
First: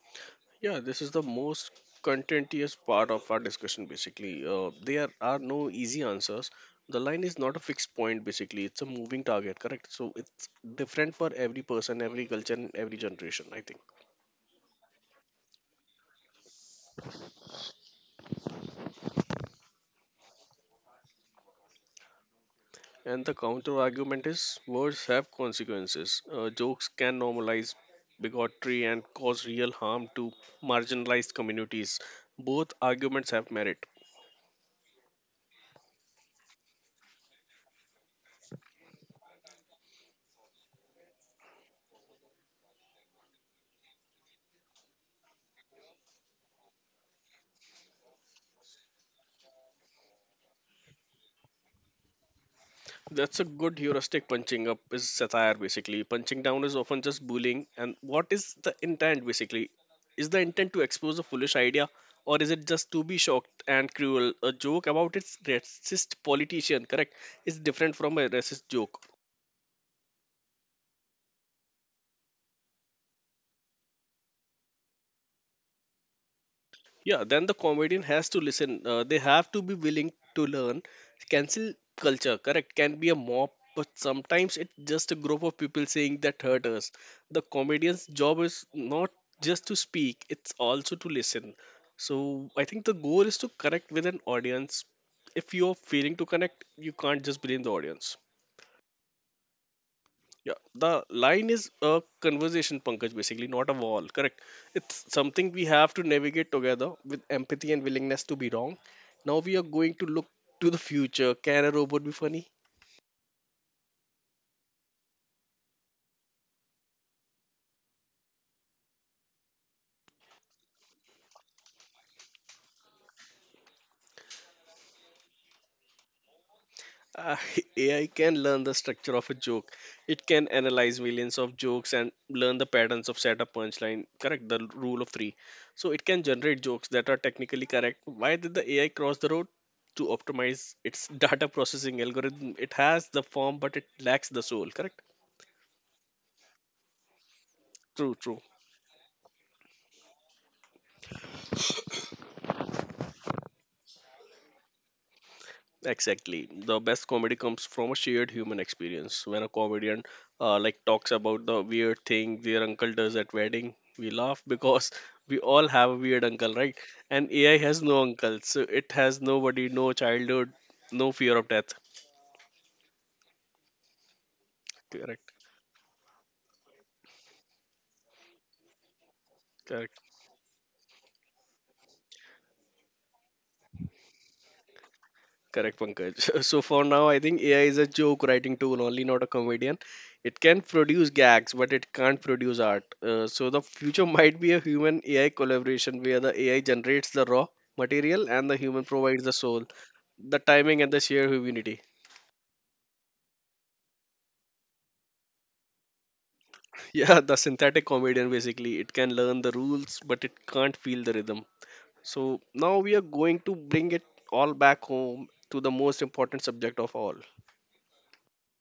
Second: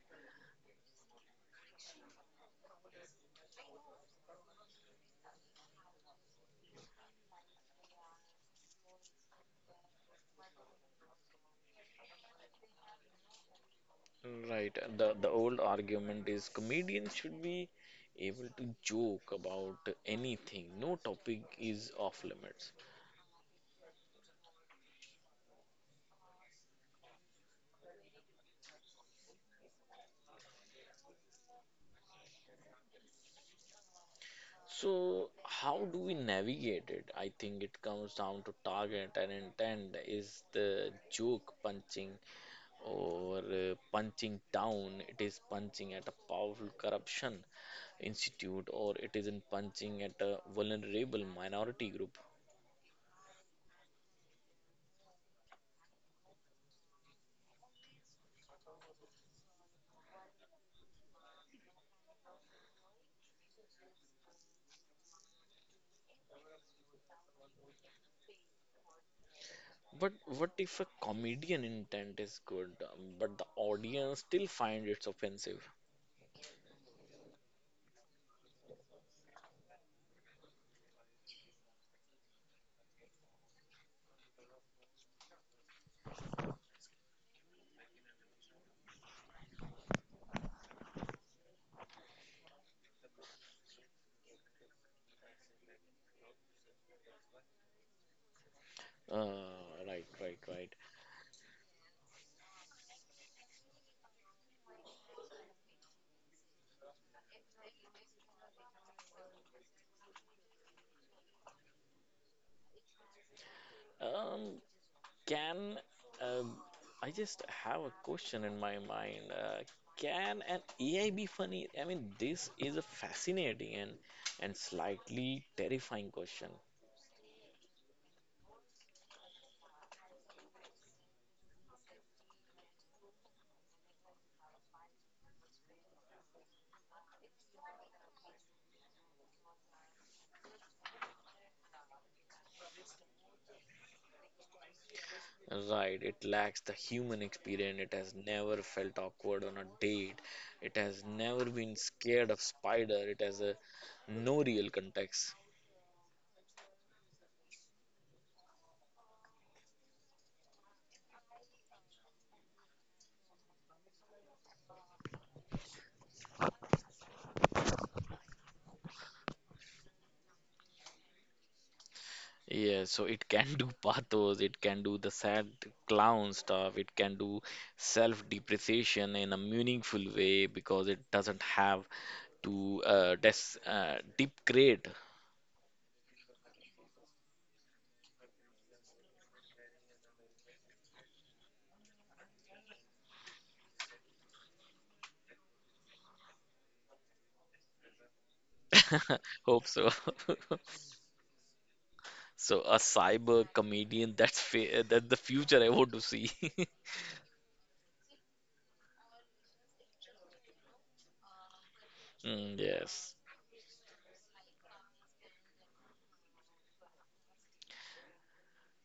Speaker 2: Yeah, this is the most contentious part of our discussion basically. There are no easy answers. The line is not a fixed point basically, it's a moving target, correct? So it's different for every person, every culture, and every generation, I think.
Speaker 1: Right. And the old argument is comedians should be able to joke about anything. No topic is off limits.
Speaker 2: And the counter argument is words have consequences. Jokes can normalize bigotry and cause real harm to marginalized communities. Both arguments have merit.
Speaker 1: So how do we navigate it? I think it comes down to target and intent. Is the joke punching or punching down? It is punching at a powerful corruption institute or it isn't punching at a vulnerable minority group.
Speaker 2: That's a good heuristic. Punching up is satire, basically. Punching down is often just bullying. And what is the intent, basically? Is the intent to expose a foolish idea, or is it just to be shocked and cruel? A joke about its racist politician, correct, is different from a racist joke.
Speaker 1: But what if a comedian intent is good, but the audience still find it's offensive?
Speaker 2: Yeah, then the comedian has to listen. They have to be willing to learn. Cancel culture, correct, can be a mob, but sometimes it's just a group of people saying that hurt us. The comedian's job is not just to speak, it's also to listen. So I think the goal is to connect with an audience. If you're failing to connect, you can't just blame the audience.
Speaker 1: Uh, right, right, right.
Speaker 2: Yeah, the line is a conversation, Pankaj, basically, not a wall, correct? It's something we have to navigate together with empathy and willingness to be wrong. Now we are going to look to the future. Can a robot be funny?
Speaker 1: Um, can um, I just have a question in my mind? Can an AI be funny? I mean, this is a fascinating and slightly terrifying question.
Speaker 2: Uh, AI can learn the structure of a joke. It can analyze millions of jokes and learn the patterns of setup punchline. Correct, the rule of three. So it can generate jokes that are technically correct. Why did the AI cross the road? To optimize its data processing algorithm. It has the form, but it lacks the soul. Correct?
Speaker 1: Right, it lacks the human experience. It has
Speaker 2: True,
Speaker 1: never
Speaker 2: true.
Speaker 1: felt awkward on a date. It has never been scared of spider. It has a no real context.
Speaker 2: Exactly. The best comedy comes from a shared human experience. When a comedian like talks about the weird thing their uncle does at wedding, we laugh because we all have a weird uncle, right? And AI has no uncle, so it has nobody, no childhood, no fear of death.
Speaker 1: Yeah, so it can do pathos, it can do the sad
Speaker 2: Correct.
Speaker 1: clown stuff, it can do self-depreciation in a meaningful
Speaker 2: Correct.
Speaker 1: way because it doesn't have to des degrade.
Speaker 2: Correct, Pankaj. So for now, I think AI is a joke writing tool, only not a comedian. It can produce gags, but it can't produce art. So the future might be a human AI collaboration where the AI generates the raw material and the human provides the
Speaker 1: Hope
Speaker 2: soul,
Speaker 1: so.
Speaker 2: the timing, and the sheer humanity.
Speaker 1: So a cyber comedian, that's the future I want to see.
Speaker 2: Yeah, the synthetic comedian basically. It can learn the rules, but it can't feel the rhythm.
Speaker 1: Mm,
Speaker 2: So now
Speaker 1: yes.
Speaker 2: we are going to bring it all back home to the most important subject of all.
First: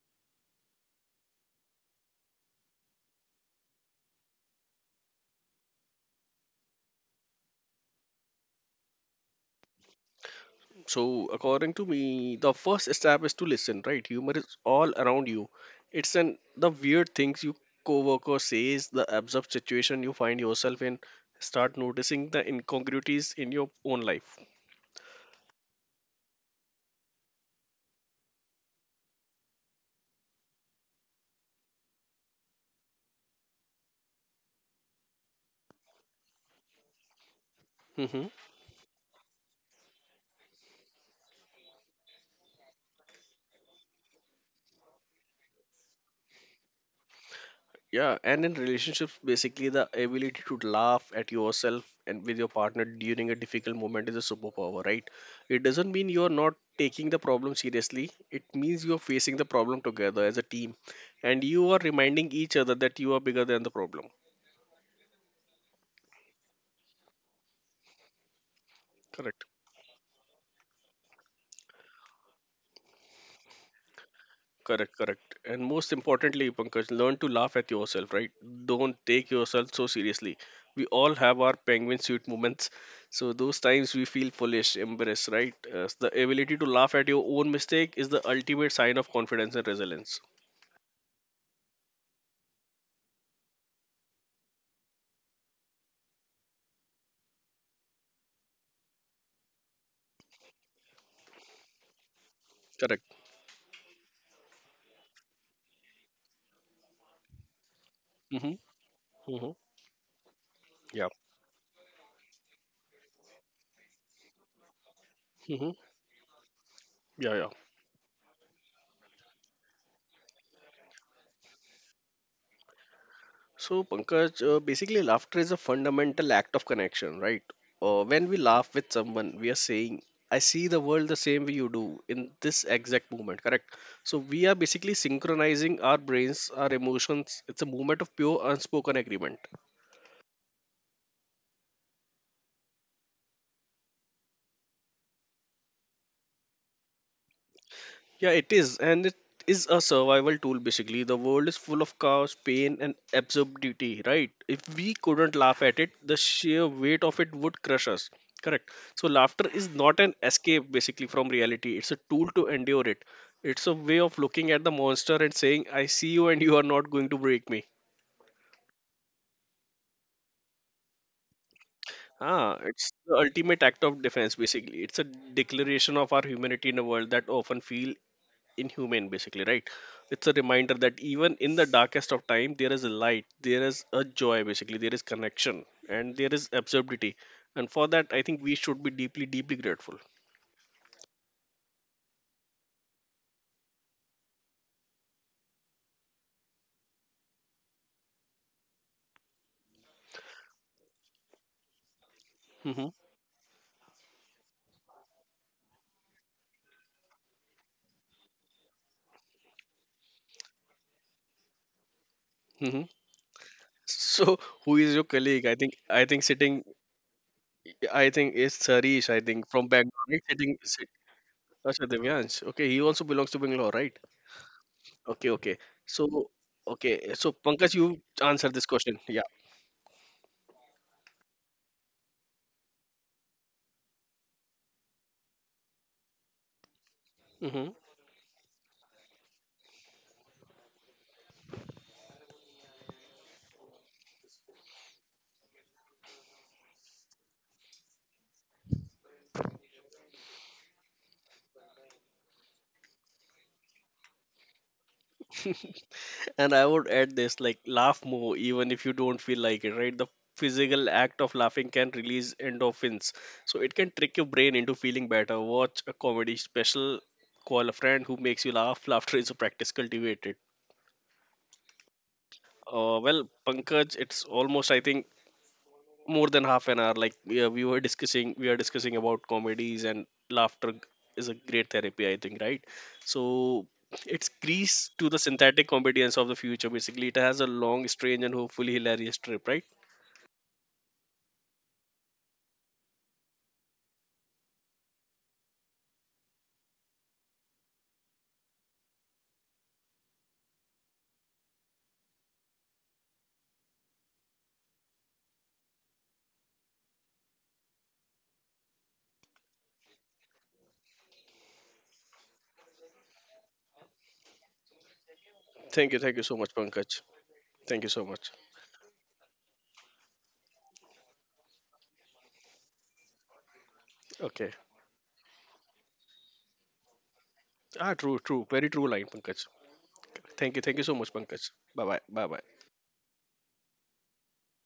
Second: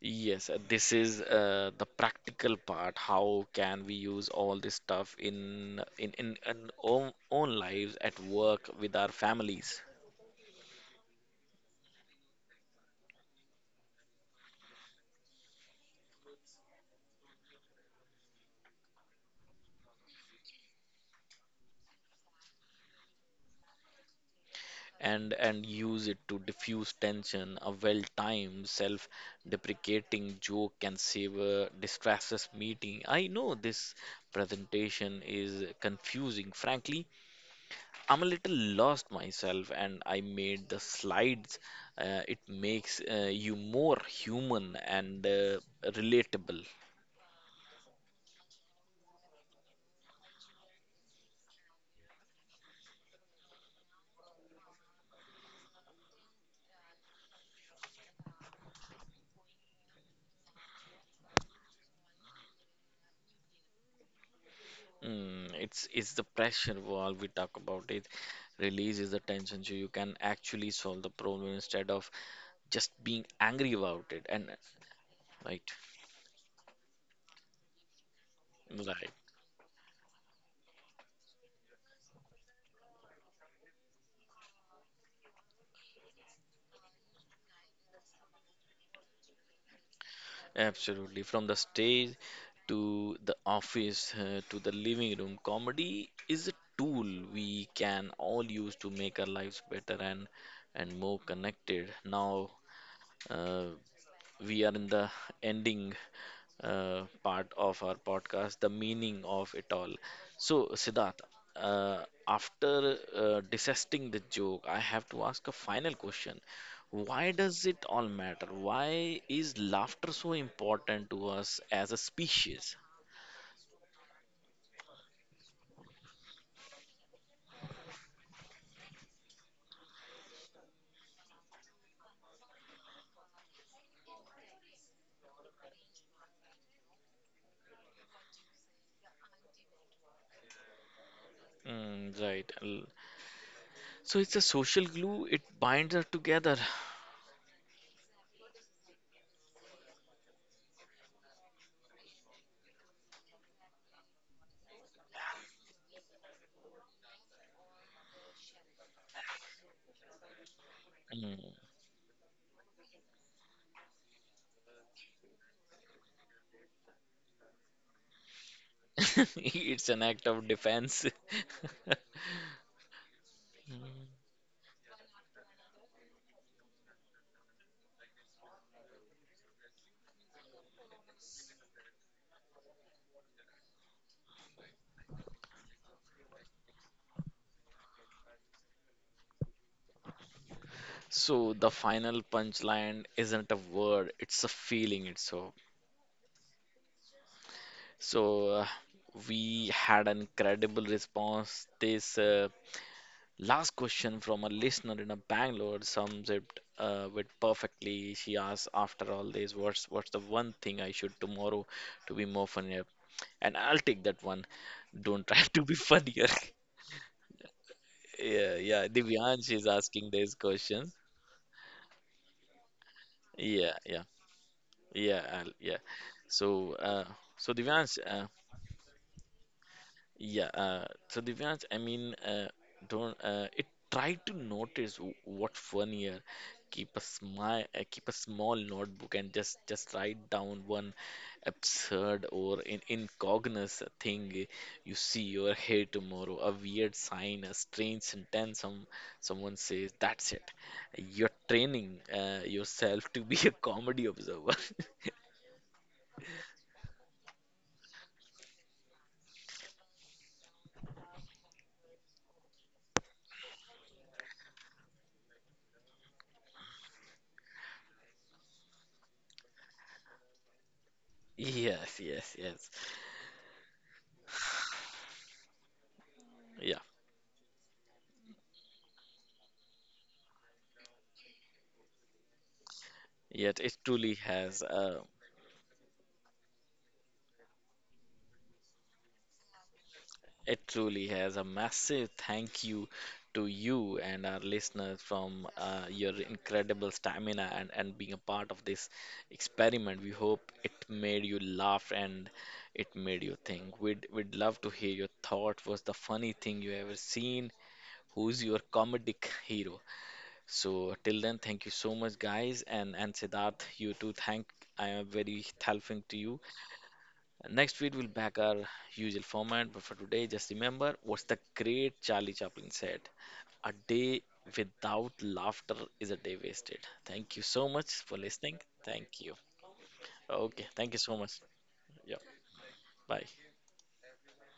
Speaker 1: Yes, this is the practical part. How can we use all this stuff in own lives at work with our families
Speaker 2: So, according to me, the first step is to listen, right? Humor is all around you. It's an the weird things you coworker says, the absurd situation you find yourself in. Start noticing the incongruities in your own life.
Speaker 1: and use it to diffuse tension. A well-timed, self-deprecating joke can save a disastrous meeting. I know this presentation is confusing, frankly, I'm
Speaker 2: Mm-hmm.
Speaker 1: a little lost myself, and I made the slides. It makes you more human and relatable.
Speaker 2: Yeah, and in relationships, basically the ability to laugh at yourself and with your partner during a difficult moment is a superpower, right? It doesn't mean you're not taking the problem seriously. It means you're facing the problem together as a team and you are reminding each other that you are bigger than the problem.
Speaker 1: Mm, it's the pressure while we talk about it releases the
Speaker 2: Correct.
Speaker 1: tension so you can actually solve the problem instead of just being angry about it and
Speaker 2: Correct, correct. And
Speaker 1: right
Speaker 2: most importantly, Pankaj, learn to laugh at yourself, right? Don't
Speaker 1: right.
Speaker 2: take yourself so seriously. We all have our penguin suit moments. So, those times we feel foolish, embarrassed, right? The ability to laugh at your own mistake is the ultimate sign of confidence and resilience.
Speaker 1: Absolutely. From the stage to the office to the living room, comedy is a tool we can all use to make our lives better and more connected. Now,
Speaker 2: Correct.
Speaker 1: uh, we are in the ending part of our podcast,
Speaker 2: Mm-hmm.
Speaker 1: the meaning
Speaker 2: Mm-hmm.
Speaker 1: of it all. So,
Speaker 2: Yeah.
Speaker 1: Siddharth, uh, after dissecting the joke, I have to ask a
Speaker 2: Mm-hmm.
Speaker 1: final question. Why
Speaker 2: Yeah, yeah.
Speaker 1: does it all matter? Why is laughter so important to us as a species?
Speaker 2: So, Pankaj, basically, laughter is a fundamental act of connection, right? When we laugh with someone, we are saying, I see the world the same way you do in this exact moment, correct? So, we are basically synchronizing our brains, our emotions. It's a moment of pure unspoken agreement.
Speaker 1: Mm, right. L- So it's a social glue, it binds us together.
Speaker 2: Yeah, it is, and it is a survival tool basically. The world is full of chaos, pain, and absurdity, right? If we couldn't laugh at it, the sheer weight of it would crush us. Correct. So, laughter is not an escape basically from
Speaker 1: Mm.
Speaker 2: reality, it's a tool to endure it. It's a way of looking at the monster and saying, I see you, and you are not going to break me.
Speaker 1: It's an act of defense.
Speaker 2: Ah, it's the
Speaker 1: Mm.
Speaker 2: ultimate act of defense, basically. It's a declaration of our humanity in a world that often feel inhumane, basically, right? It's a reminder that even in the darkest of time, there is a light, there is a joy, basically, there is connection, and there is absurdity. And for that, I think we should be deeply, deeply grateful.
Speaker 1: So the final punchline isn't a word, it's a feeling itself. So we had an incredible response. This
Speaker 2: Hmm.
Speaker 1: last question from a listener in a Bangalore sums it with perfectly. She asked, after all this, what's the one thing I should tomorrow to be more funnier?
Speaker 2: Hmm.
Speaker 1: And I'll take that one.
Speaker 2: So,
Speaker 1: Don't try
Speaker 2: who is
Speaker 1: to
Speaker 2: your
Speaker 1: be
Speaker 2: colleague? I
Speaker 1: funnier.
Speaker 2: think, I think sitting,
Speaker 1: Yeah,
Speaker 2: I
Speaker 1: yeah.
Speaker 2: think is
Speaker 1: Divyansh is
Speaker 2: Sarish. I
Speaker 1: asking
Speaker 2: think
Speaker 1: these
Speaker 2: from Bangalore, right?
Speaker 1: questions.
Speaker 2: Achha Divyansh. Okay, he also
Speaker 1: Yeah,
Speaker 2: belongs
Speaker 1: yeah,
Speaker 2: to Bangalore, right?
Speaker 1: yeah, I'll, yeah.
Speaker 2: Okay, okay.
Speaker 1: So,
Speaker 2: So, okay,
Speaker 1: Divyansh,
Speaker 2: so Pankaj, you answer this question. Yeah.
Speaker 1: Divyansh, I mean, don't it try to notice what fun here. Keep a smile, keep a
Speaker 2: Hmm.
Speaker 1: small notebook, and just write down one absurd or in incognito thing you see or hear tomorrow. A weird sign, a strange sentence, some someone says. That's it. You're training yourself to be a comedy observer.
Speaker 2: And I would add this like laugh more even if you don't feel like it, right? The physical act of laughing can release endorphins. So it can trick your brain into feeling better. Watch a comedy special, call a friend who makes you laugh. Laughter is a practice cultivated.
Speaker 1: Yes, yes, yes.
Speaker 2: Well, Pankaj, it's almost, I think, more
Speaker 1: Yeah,
Speaker 2: than half an hour like yeah, we are discussing about comedies and laughter is a great therapy, I think, right?
Speaker 1: yet it
Speaker 2: So
Speaker 1: truly has.
Speaker 2: it's grease to the synthetic comedians of the future basically, it has a long strange and hopefully hilarious trip, right?
Speaker 1: It truly has a massive thank you to you and our listeners from your incredible stamina and being a part of this experiment. We hope it made you laugh and it made you think. We'd love to hear your thought. Was the funny thing you ever seen? Who's your comedic hero? So till then, thank you so much, guys. And Siddharth, you too. Thank I am very thankful to you.
Speaker 2: Thank you, so much, Pankaj.
Speaker 1: Next week, we'll
Speaker 2: Thank
Speaker 1: back
Speaker 2: you so
Speaker 1: our
Speaker 2: much.
Speaker 1: usual format, but for today, just remember what's the great Charlie Chaplin said, a day
Speaker 2: Okay.
Speaker 1: without laughter is a day wasted. Thank you so much for
Speaker 2: Ah, true,
Speaker 1: listening.
Speaker 2: true, very
Speaker 1: Thank
Speaker 2: true
Speaker 1: you.
Speaker 2: line, Pankaj.
Speaker 1: Okay, thank
Speaker 2: Thank
Speaker 1: you
Speaker 2: you thank
Speaker 1: so
Speaker 2: you so
Speaker 1: much.
Speaker 2: much, Pankaj.
Speaker 1: Yeah,
Speaker 2: Bye bye.
Speaker 1: bye.